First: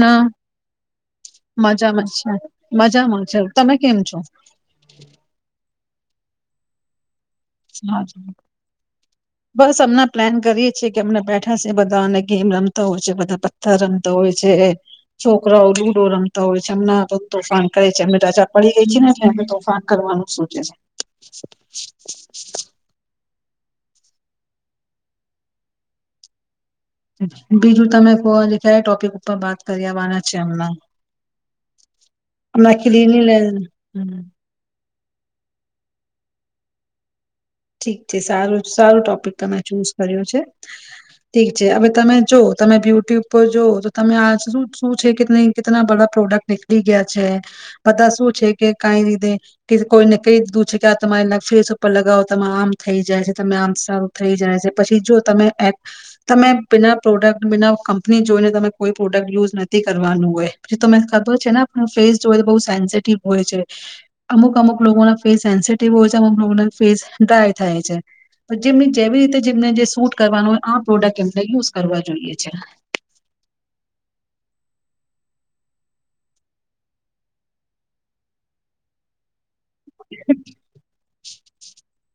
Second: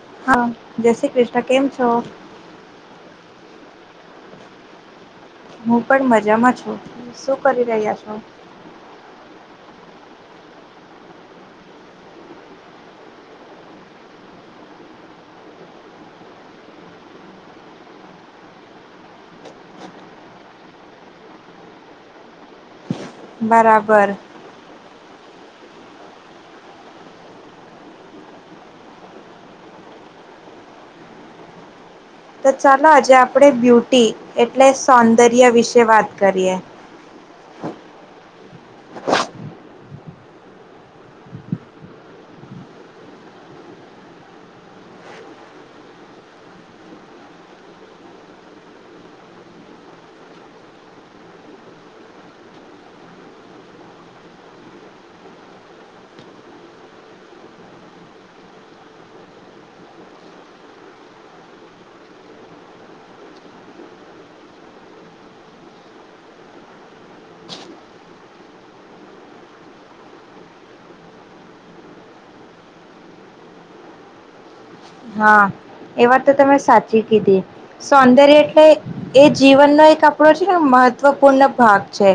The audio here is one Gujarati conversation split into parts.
ના હા જય શ્રી કૃષ્ણ કેમ છો મજામાં છે. મજા માં જ. તમે કેમ છો? હું પણ મજામાં છું. કરી રહ્યા છો. બસ અમના પ્લાન કરીએ છે, એ કે અમને બેઠા છે, બધા ગેમ રમતા હોય છે. બધા પથ્થર રમતા હોય છે. છોકરાઓ લુડો રમતા હોય છે. અમ તો તોફાન કરે છે. અમ રાજા પડી ગઈ છે, ને એ તોફાન કરવાનું શ છે. બરાબર. બીજું તમે કો કયા ટોપિક ઉપર બાત કરી આવવાના છ. હમણાં તો હમણાં ચાલો આજે ક્લીનીનેસ આપણેે બ્યુટી એટલે સૌંદર્ય વિશે વાત કરીએ. ઠીક છે. સારું સારું ટોપિક તમે ચૂઝ કર્યો છે ઠીક છે. હવે તમે જો તમે બ્યુટ્યુબ પર જઓ તો તમે આ શું છે, કે ન કેટના બડા પ્રોડક્ટ નીકળી ગયા છે બધા શું છે, કે કઈ રીતેે કે કોઈને કહી દીધું છે, કે આ તમારે ફેસ ઉપર લગાવ આમ થઈ જાય છે તમે આમ સારું થઈ જાય છે. પછી, જો તમે તમે બના પ્રોડક્ટ બના કંપની જોઈને તમે કોઈ પ્રોડક્ટ યુઝ નથી કરવાનું હોય પછી, તને ખબર છે. ને ફેસ જો તો બહુ સેન્સિટિવ હોય છે. અમુક અમુક લોકોના ફેસ સેન્સટિવ હોય છે. અમુક લોકોના ફેસ ડ્રાય થાય છે. તો જેમ જેવી રીતે જેમને જે સૂટ કરવાનું હોય. આ પ્રોડક્ટ એમને યુઝ કરવા જોઈએ છે હા, એ વાત તો તમે સાચી કીધી સોંદર્ય એટલે એ જીવનનો એક આપડો છે, ને મહત્વપૂર્ણ ભાગ છે.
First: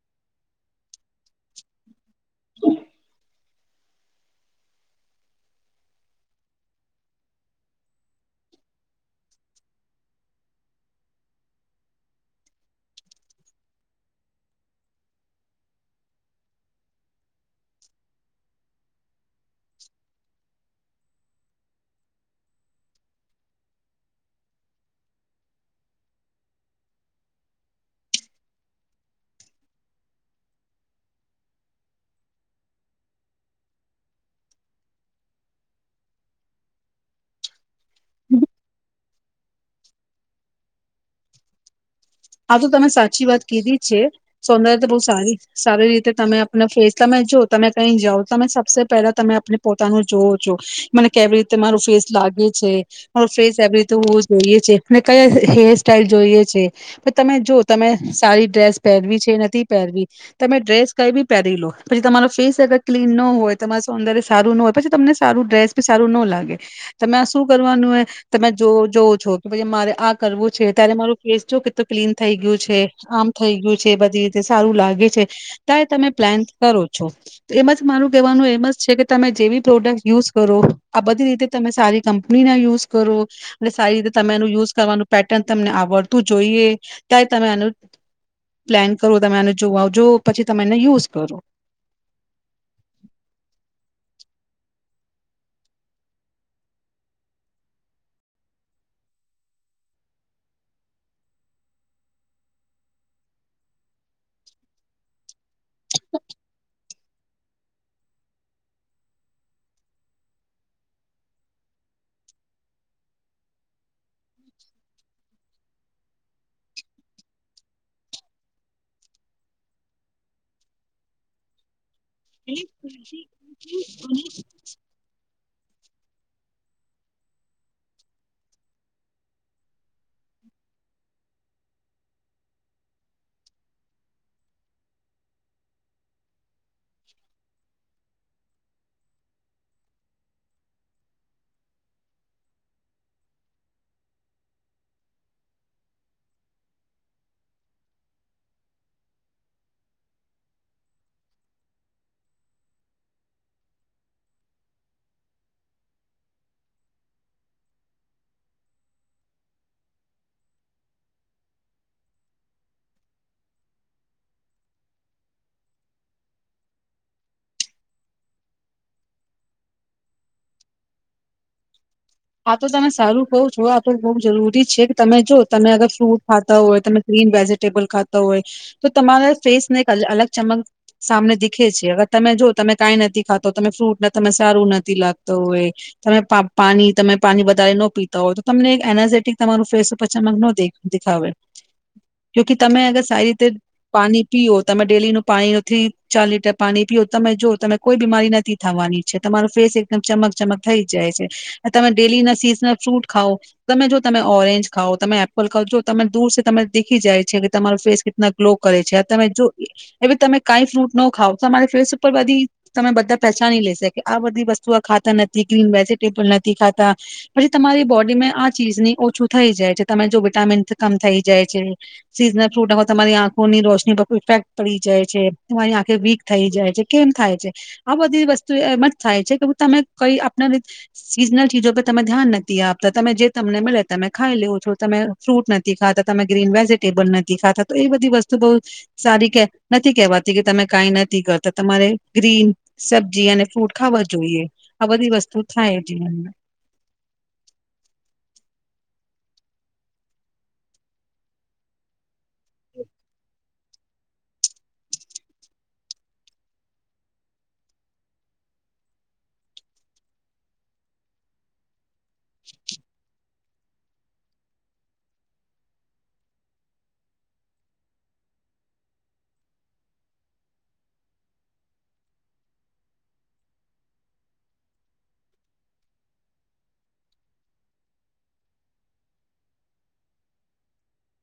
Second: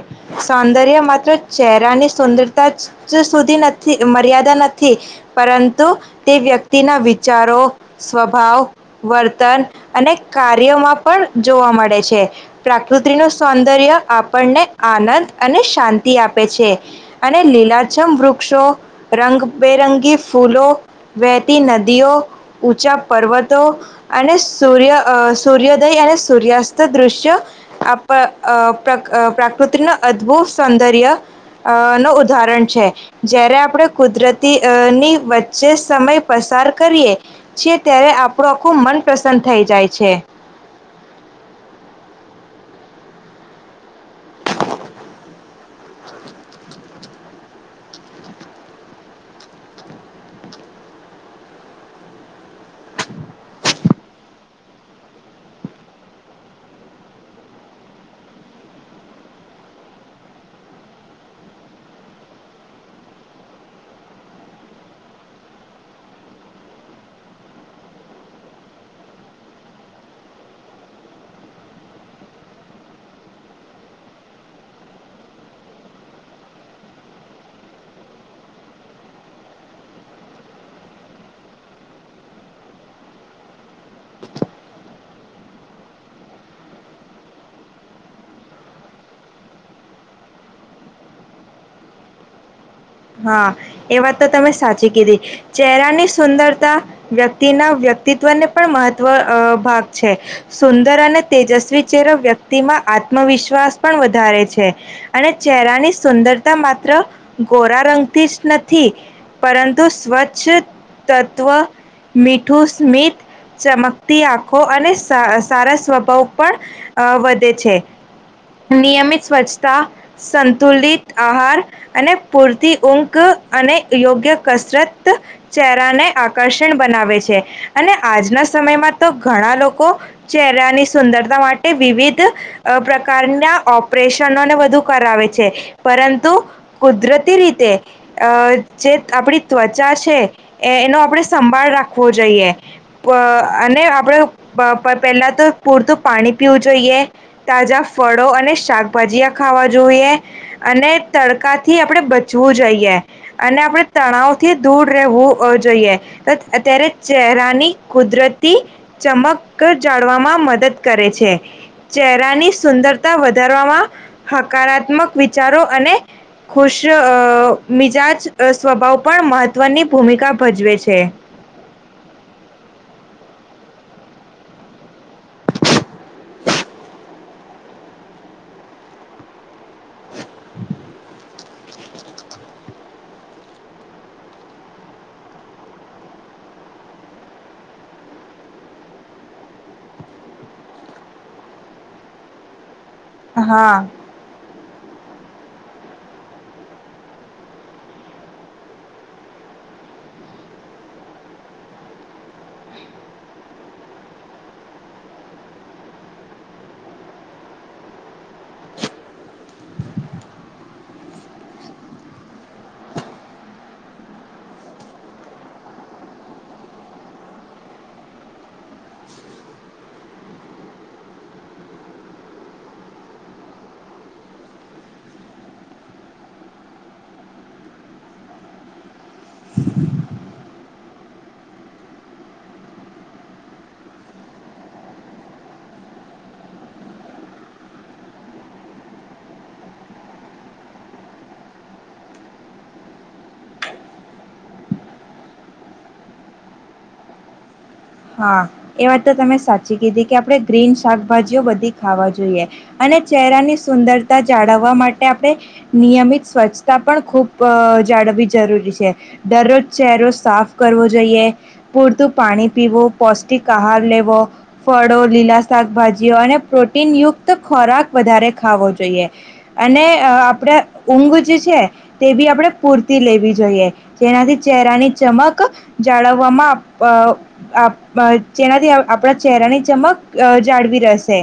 સૌંદર્ય માત્ર ચહેરાની સુંંદરતા જ સુધી નથી મર્યાદા નથી. પરંતુ, તે વ્યક્તિના વિચારો સ્વભાવ, વર્તન અને કાર્યોમાં પણ જોવા મળે છે. પ્રકૃતિનું સૌંદર્ય આપણને આનંદ અને શાંતિ આપે છે. અને લીલાછમ વૃક્ષો, રંગબેરંગી ફૂલો, વહેતી નદીઓ ઊંચા પર્વતો, અને સૂર્ય સૂર્યોદય, અને સૂર્યાસ્ત દૃશ્ય આપ પ્રાકૃતિનો અદભુત સૌંદર્ય અ ન ઉદાહરણ છે. જ્યારે, આપણે કુદરતીની વચ્ચે સમય પસાર કરીએ છીએ. ત્યારે, આપણું આખું મન પ્રસન્ન થઈ જાય છે. આ તો તમે સાચી વાત કીધી છે. સૌંદર્યતા બહ સારી સારી રીતે તમે આપણા ફેસ તમે જો તમે કઈ જાઓ તમે સબસે પહેલા તમે આપને પોતાનું જોવો છો. મને કેવી રીતે માર ફેસ લાગે છે. મા ફેસ એવી રીતે જોઈએ છે. અને કયા હેર સાઈલ જોઈએ છે. તમે જો તમે સારી ડ્રેસ પહેરવી છે, નથી પહેરવી. તમે ડ્રેસ કઈ બી પહેરી લો. પછી તમારો ફેસ અગર ક્લીન ન હોય, તમારે સંદર સારું ન હોય પછી, તમને સારું ડ્રેસ બી સારું ન લાગે. તમે આ શું કરવાનું હો, તમે જોવો છો કે પછી મારે આ કરવું છે. ત્યારે, મારું ફેસ જો તો ક્લીન થઈ ગયું છે. આમ થઈ ગયું છે. બધી રીતે સારું લાગે છે. તો એ તમે પ્લાન કરો છો. એમ જ મારું કહેવાનું એમ જ છે, કે તમે જે બી પ્રોડક્ટ યુઝ કરો. આ બધી રીતે તમે સારી કંપનીના યુઝ કરો. અને સારી રીતે તમે એનું યુઝ કરવાનું પેટર્ન તમને આવડતું જોઈએ ત્યારે તમે આનુ પ્લાન કરો તમે આ જોવાજ પછી તમે એ યુઝ કરો. હા એ વાત તો તમે સાચી કીધી. ચહેરાની સુંદરતા વ્યક્તિના વ્યક્તિત્વને પણ મહત્વ અ ભાગ છે. સુંદર અને તેજસ્વી ચહેરો વ્યક્તિમાં આત્મવિશ્વાસ પણ વધારે છે. અને ચહેરાની સુંદરતા માત્ર ગોરા રંગતી જ નથી. પરંતુ સ્વચ્છ તત્વ મીઠું સ્મિત ચમકતી આંખો અને સાર સારા સ્વભાવ પણ વધે છે. નિયમિત સ્વચ્છતા સંતુલિત આહાર અને પૂરતી ઊંક અને યોગ્ય કસરત ચહેરાને આકર્ષણ બનાવે છે. અને આજના સમયમાં તો ઘણા લોકો ચહેરાની સુંદરતા માટે વિવિધ અ પ્રકારના ઓપરેશનોને વધુ કરાવે છે. પરંતુ કુદરતી રી તે અ જે આપણી ત્વચા છે, એનો આપણે સંભાળ રાખવો જોઈએ. પ અને આપણે પ પ પહેલા તો પૂરતું પાણી પીવું જોઈએ, તાજા ફળો અને શાકભાજીયા ખાવા જોઈએ, અને તડકા થી આપણે બ ચવું જોવું જોઈએ. અને આપણે તણાવ થી દૂર રહેવું જોઈએ. ત ત્યારે ચહેરાની કુદરતી ચમક જાળવામાં મદદ કરે છે. ચહેરાની સુંદરતા વધારવામાં હકારાત્મક વિચારો અને ખુશ જ અ મિજાજ સ્વભાવ પણ મહત્વની ભૂમિકા ભજવે છે. આ તો તમે સારું કહો છો. આ તો બઉ જરૂરી છે. તમે જો તમે અગર ફ્રૂટ ખાતા હોય, તમે ગ્રીન વેજે ટેબલ ખાતા હોય. તો તમારા ફેસ ને એક અલગ ચમક સામને દેખે છે. અગર તમે જો તમે કાંઈ નથી ખાતો તમે ફ્રૂટ તમે સારું નથી લાગતો હોય તમે પા પાણી તમે પાણી વધારે ન પીતા હોય, તો તમને એક એનર્જેટિક તમારું ફેસ ઉપર ચમક ને દેખ દેખાવે. જોકે તમે અગર સારી રીતે હા પાણી પીવો તમે ડેલીનું પાણી થ્રી ચાર લીટર પાણી પીઓ તમે જો તમે કોઈ બીમારી નથી થવાની છે. તમારો ફેસ એકદમ ચમક ચમક થઈ જાય છે. તમે ડેલી ના સીઝનલ ફ્રૂટ ખાવો, તમે જો તમે ઓરેન્જ ખાવઓ તમે એપલ ખાવઓ જો તમે દૂર તરે દેખી જાય છે કે તમારો ફેસ કિતના ગ્લો કરે છે. તમે જો એ તમે કાંઈ ફ્રૂટ ન ખાવ તમારી ફેસ ઉપર બધી તમે બધા પહેચાની લેશે કે આ બધી વસ્તુ આ ખાતા નથી ક્લીન વેજીિટેબલ નથ થી ખાતા પછી તમારી બોડીમાં આ ચીઝની ઓછું થઈ જાય છે. તમે જો વિટામીન કમ થઈ જાય છે. સિઝનલ ફ્રૂટ હો તમારી આંખોની રોશની પર ઇફેક્ટ પડી જાય છે. તમારી આંખે વીક થઈ જાય છે. કેમ થાય છે? આ બધી વસ્તુ એમ જ થાય છે કે તમે કઈ આપ સીઝનલ ચીજો પર તમે ધ્યાન નથી આપતા. તમે જે તમને મળે તમે ખાઈ લેવો છો. તમે ફ્રૂટ નથી ખાતા. તમે ગ્રીન વેજીિટેબલ નથી ખાતા. તો એ બધી વસ્તુ બહું સારી કે નથી કેહેવાતી, કે તમે કઈ નથી કરતા તમારે ગ્રીન સબ્જી અને ફ્રૂટ ખાવા જોઈએ. આ બધી વસ્તુ થાય જીવન માં. હા એ વાત તો તમે સાચી કીધી કે આપડણે ગ્રીન શાકભાજીઓ બધી ખાવા જોઈએ અને ચહેરાની સુંદરતા જાળવવા માટે આપણે નિયમિત સ્વચ્છતા પણ ખૂબ જાળવવી જરૂરી છે. દરરોજ ચહેરો સાફ કરવો જોઈએ. પૂરતું પાણી પીવો. પૌષ્ટિક આહાર લેવો. ફળો, લીલા શાકભાજીઓ અને પ્રોટીનયુક્ત ખોરાક વધારે ખાવો જોઈએ. અને આપણે ઊંઘ જે છે તે બી આપણે પૂરતી લેવી જોઈએ. જેનાથી ચહેરાની ચમક જાળવવામાં આપ આપ જેનાથી આપણા ચહેરાની ચમક જાળવી રહેશે.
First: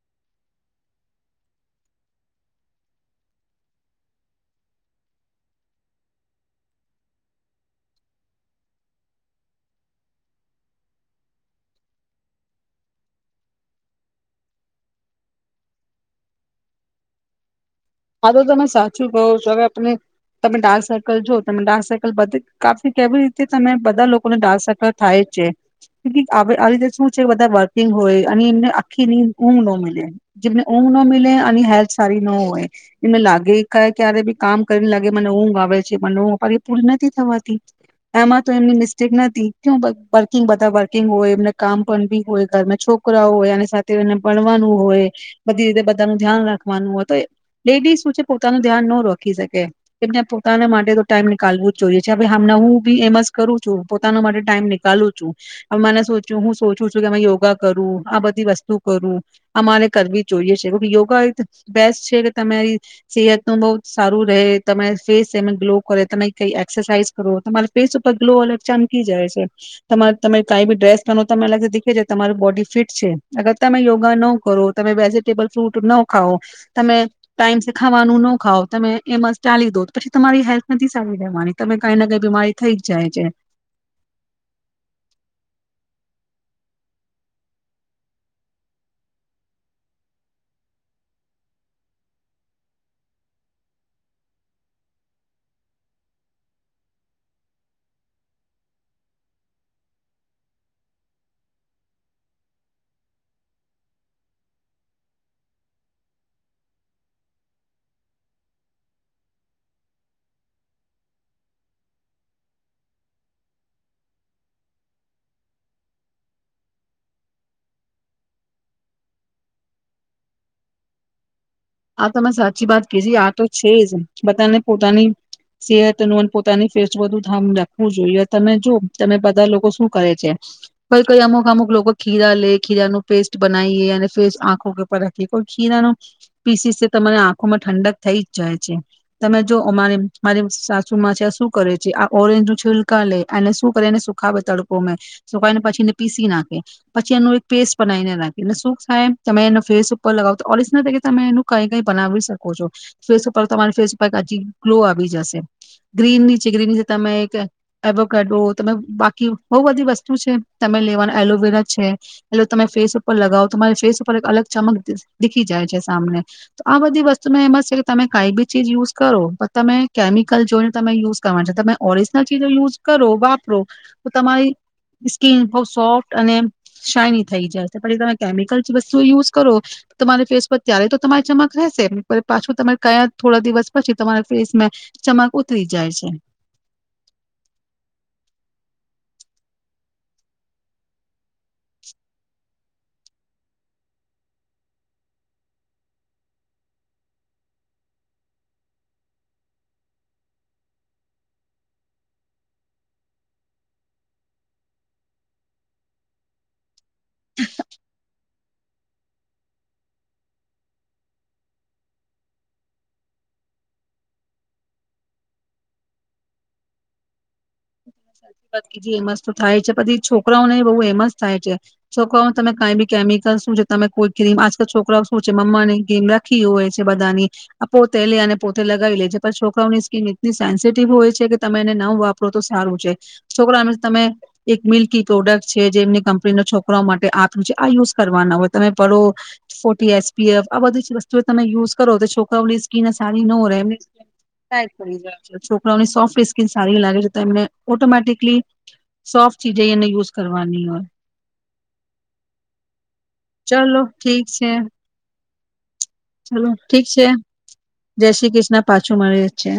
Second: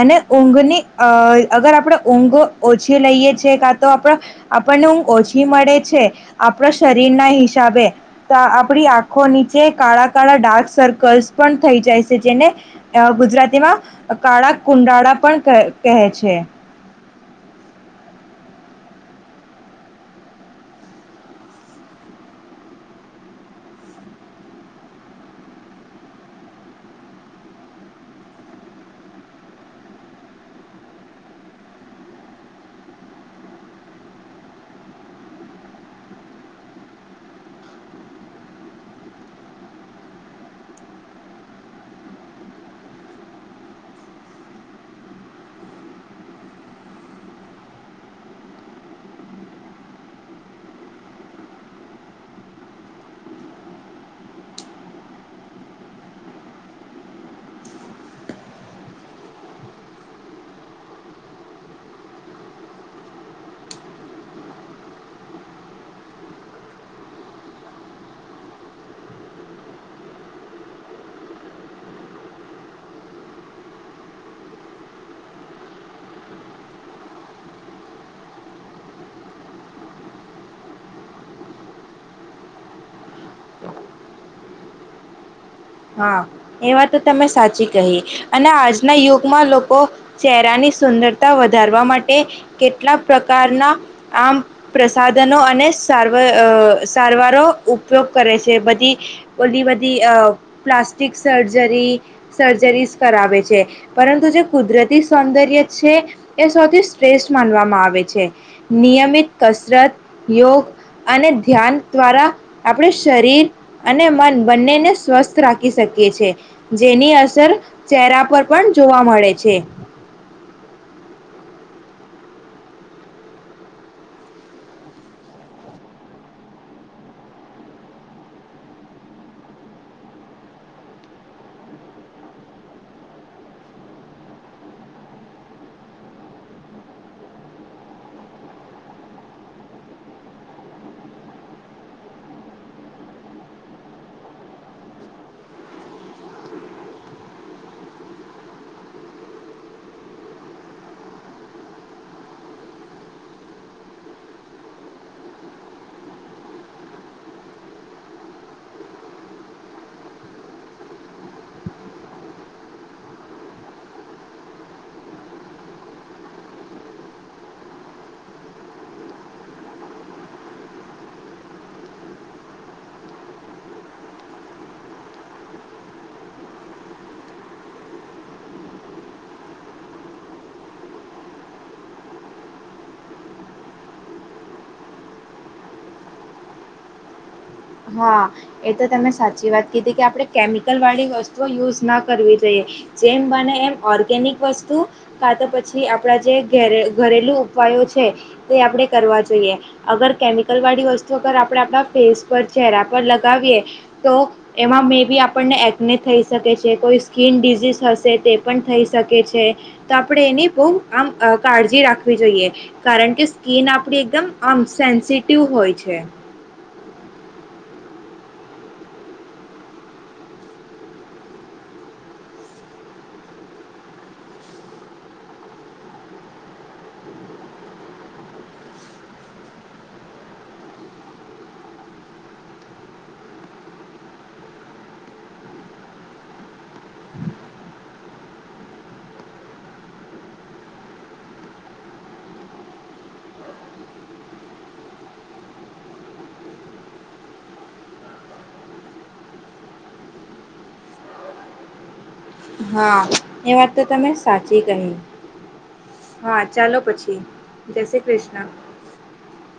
અને ઊંઘની અહ અગર આપણે ઊંઘ ઓછી લઈએ છીએ, કા તો આપ આપણને ઊંઘ ઓછી મળે છે, આપણા શરીરના હિસાબે તો આપણી આંખો નીચે કાળા કાળા ડાર્ક સર્કલ્સ પણ થઈ જાય છે. જેને ગુજરાતીમાં કાળા કુંડાળા પણ ક કહે છે. હા તો તમે સાચું કહો છો. હવે આપને તમે ડાર્ક સર્કલ જો તમે ડાર્ક સર્કલ બધ કાફી કેવી રીતે તમે બધા લોકોને ડાર્ક સર્કલ થાય જ છે. આ રીતે શું છે બધા વર્કિંગ હોય અને એમને આખી નીંદ ઊંઘ ન મિલે જેમને ઊંઘ ન મિલે અને હેલ્થ સારી ન હોય. એમને લાગે ક્યારે બી કામ કરને લાગે મને ઊંઘ આવે છે, મને [unintelligible] એ પૂરી નથી થવાતી. એમાં તો એમની મિસ્ટેક નથી. કે વર્કિંગ બધા વર્કિંગ હોય એમને કામ પણ બી હોય, ઘરમાં છોકરા હોય, અને સાથે એને ભણવાનું હોય, બધી રીતે બધાનું ધ્યાન રાખવાનું હોય, તો એ લેડીઝ શું છે, પોતાનું ધ્યાન ન રખી શકે. કેમ પોતાના માટે તો ટાઈમ નીકાળવું જ જોઈએ છે. હ હમણા હું બી એમ જ કરું છું. પોતાના માટે ટાઈમ નીકાલુ છું. હવે મને હું સોચું છું કે અ યોગા કરું. આ બધી વસ્તુ કરું. આ મારે કરવી જોઈએ છે. કે યોગા એક બેસ્ટ છે તમારી સેહત નું બહ સારું રહે. તમારી ફેસ એમે ગ્લો કરે તમે કઈ એક્સરસાઇઝ કરો તમારી ફેસ ઉપર ગ્લો અલગ ચમકી જાય છે. તમા તમે કાઈ બી ડ્રેસ બ તમે અલગ દેખે છે, તમાર બોડી ફિટ છે. અગર તમે યોગા ન કરો, તમે વેજીિટેબલ ફ્રૂટ ન ખાવ, તમે ટાઈમ સે ખાવાનું ન ખાવ. તમે એમાં ચાલી દો. પછી તમારી હેલ્થ નથી સારી રહેવાની. તમે કઈ ના કઈ બીમારી થઈ જ જાય છે. હા એ વા તો તમે સાચી કહી. અને આજના યુગમાં લોકો ચહેરાની સુંદરતા વધારવા માટે કેટલાક પ્રકારના આમ પ્રસાધનો અને સારવાર સારવારો ઉપયોગ કરે છે. બધી ઓલી બધી અ પ્લાસ્ટિક સર્જરી સર્જરી કરાવે છે. પરંતુ જે કુદરતી સૌંદર્ય છે, એ સૌથી શ્રેષ્ઠ માનવામાં આવે છે. નિયમિત કસરત યોગ અને ધ્યાન દ્વારા આપણે શરીર અને મન બંનેને સ્વસ્થ રાખી શકીએ છે. જેની અસર ચહેરા પર પણ જોવા મળે છે. આ તમે સાચી વાત કીજે આ તો છે જ. બધાને પોતાની સેહતનું અને પોતાની ફેસનું બધું ધન રાખવું જોઈએ. તમે જો તમે બધા લોકો શું કરે છે. કઈ કઈ અમુક અમુક લોકો ખીરા લે ખીરા નું પેસ્ટ બનાવીએ અને ફેસ આંખો ઉપર રાખીએ કોઈ ખીરાનું પીસી સે તમાર આંખોમાં ઠંડક થઈ જ જાય છે તમે જો અમારે મારી સાસુમાં છે શું કરે છે, આ ઓરેન્જ નું છીલકા લે અને શું કરે એને સુખાવે તડકોમેં સુખાવીને પછી એને પીસી નાખે પછી એનું એક પેસ્ટ બનાવીને નાખીને સુખાય તમે એને ફેસ ઉપર લગાવતા ઓરેન્જ ના તમે એનું કઈ કઈ બનાવી શકો છો ફેસ ઉપર તમારી ફેસ ઉપર એક હજી ગ્લો આવી જશે ગ્રીન ની છે ગ્રીનની તમે એક એબોકાડો તમે બાકી બઉુ બધી વસ્તુ છે તમે લેવાના એલોવેરા છે એટલે તમે ફેસ ઉપર લગાવો તો તમારી ફેસ ઉપર એક અલગ ચમક દીખી જાય છે. આમને તો આ બધી વસ્તુમાં એમ જ શે કે તમે કઈ બી ચીજ યુઝ કરો પણ તમે કેમિકલ જોઈને તમે યુઝ કરવાનો છે તમે ઓરિજિનલ ચીજો યુઝ કરો વાપરો તો તમારી સ્કીિન બઉ સોફ્ટ અને શાઈની થઈ જાય છે પછી તમે કેમિકલ વસ્તુ યુઝ કરો તમારી ફેસ પર ત્યારે તો તમારી ચમક રહેશે પાછું તમે કયા થોડા દિવસ પછી તમારા ફેસમાં ચમક ઉતરી જાય છે. હા, એ તો તમે સાચી વાત કીધી કે આપણે કેમિકલ વાળી વસ તું યુઝ ના કરવી જોયે. જેમ બને એમ ઓર્ગેનિક વસ્તુ કા તા પછી આપણા જેરે ઘરેલુ ઉપાયો છે તે આપણે કરવા જોઈએ અગર કેમિકલવાળી વસ્તુ અગર આપણે આપણા ફેસ પર ચહેરા પર લગાવીએ તો એમાં મે બી આપણને એકને થઈ શકે છે કોઈ સ્કીન ડિઝિઝ હશે તે પણ થઈ શકે છે તો આપણે એની બહુ આમ કાળજી રાખવી જોઈએ કારણ કે સ્કીિન આપણી એકદમ આમ સેન્સિટિવ હોય છે. [unintelligible] એમસ થાય છે પછી છોકરાઓને બહુ એમસ થાય છે. છોકરાઓ તમે કઈ ભી કેમિકલ શું છે તમે કોઈ ક્રીમ આજકાલ છોકરાઓ શું છે મમમાં ની ક્રીમ રાખી હોય છે બધાની આ પોતે લે અને પોતે લગાવી લે છે પણ છોકરાઓની સ્કીિન એટલી સેન્સિટિવ હોય છે કે તમે એને ન વાપરો તો સારું. [unintelligible] છોકરા તમે એક મિલ્કી પ્રોડક્ટ છે જે એમની કંપની ન છોકરાઓ માટે આપ્યું છે આ યુઝ કરવાના હોય તમે પેલો ફોર્ટી એસપીએફ આ બધી જ વસ્તુ તમે યુઝ કરો તો છોરાઓની સ્કીિન સારી નો રહે એ જાય છોકરાઓની સોફ્ટ સ્કીિન સારી લાગે છે એ ઓટોમેટિકલી સોફ્ટ ચીજ એને યુઝ કરવાની હોય. હા, એ વાત ચલો તો તમે ઠીક છે સાચી કહી. હા ચલો ચાલો ઠીક છે. પછી જય શ્રી કૃષ્ણ પાછું મળીએ છીએ.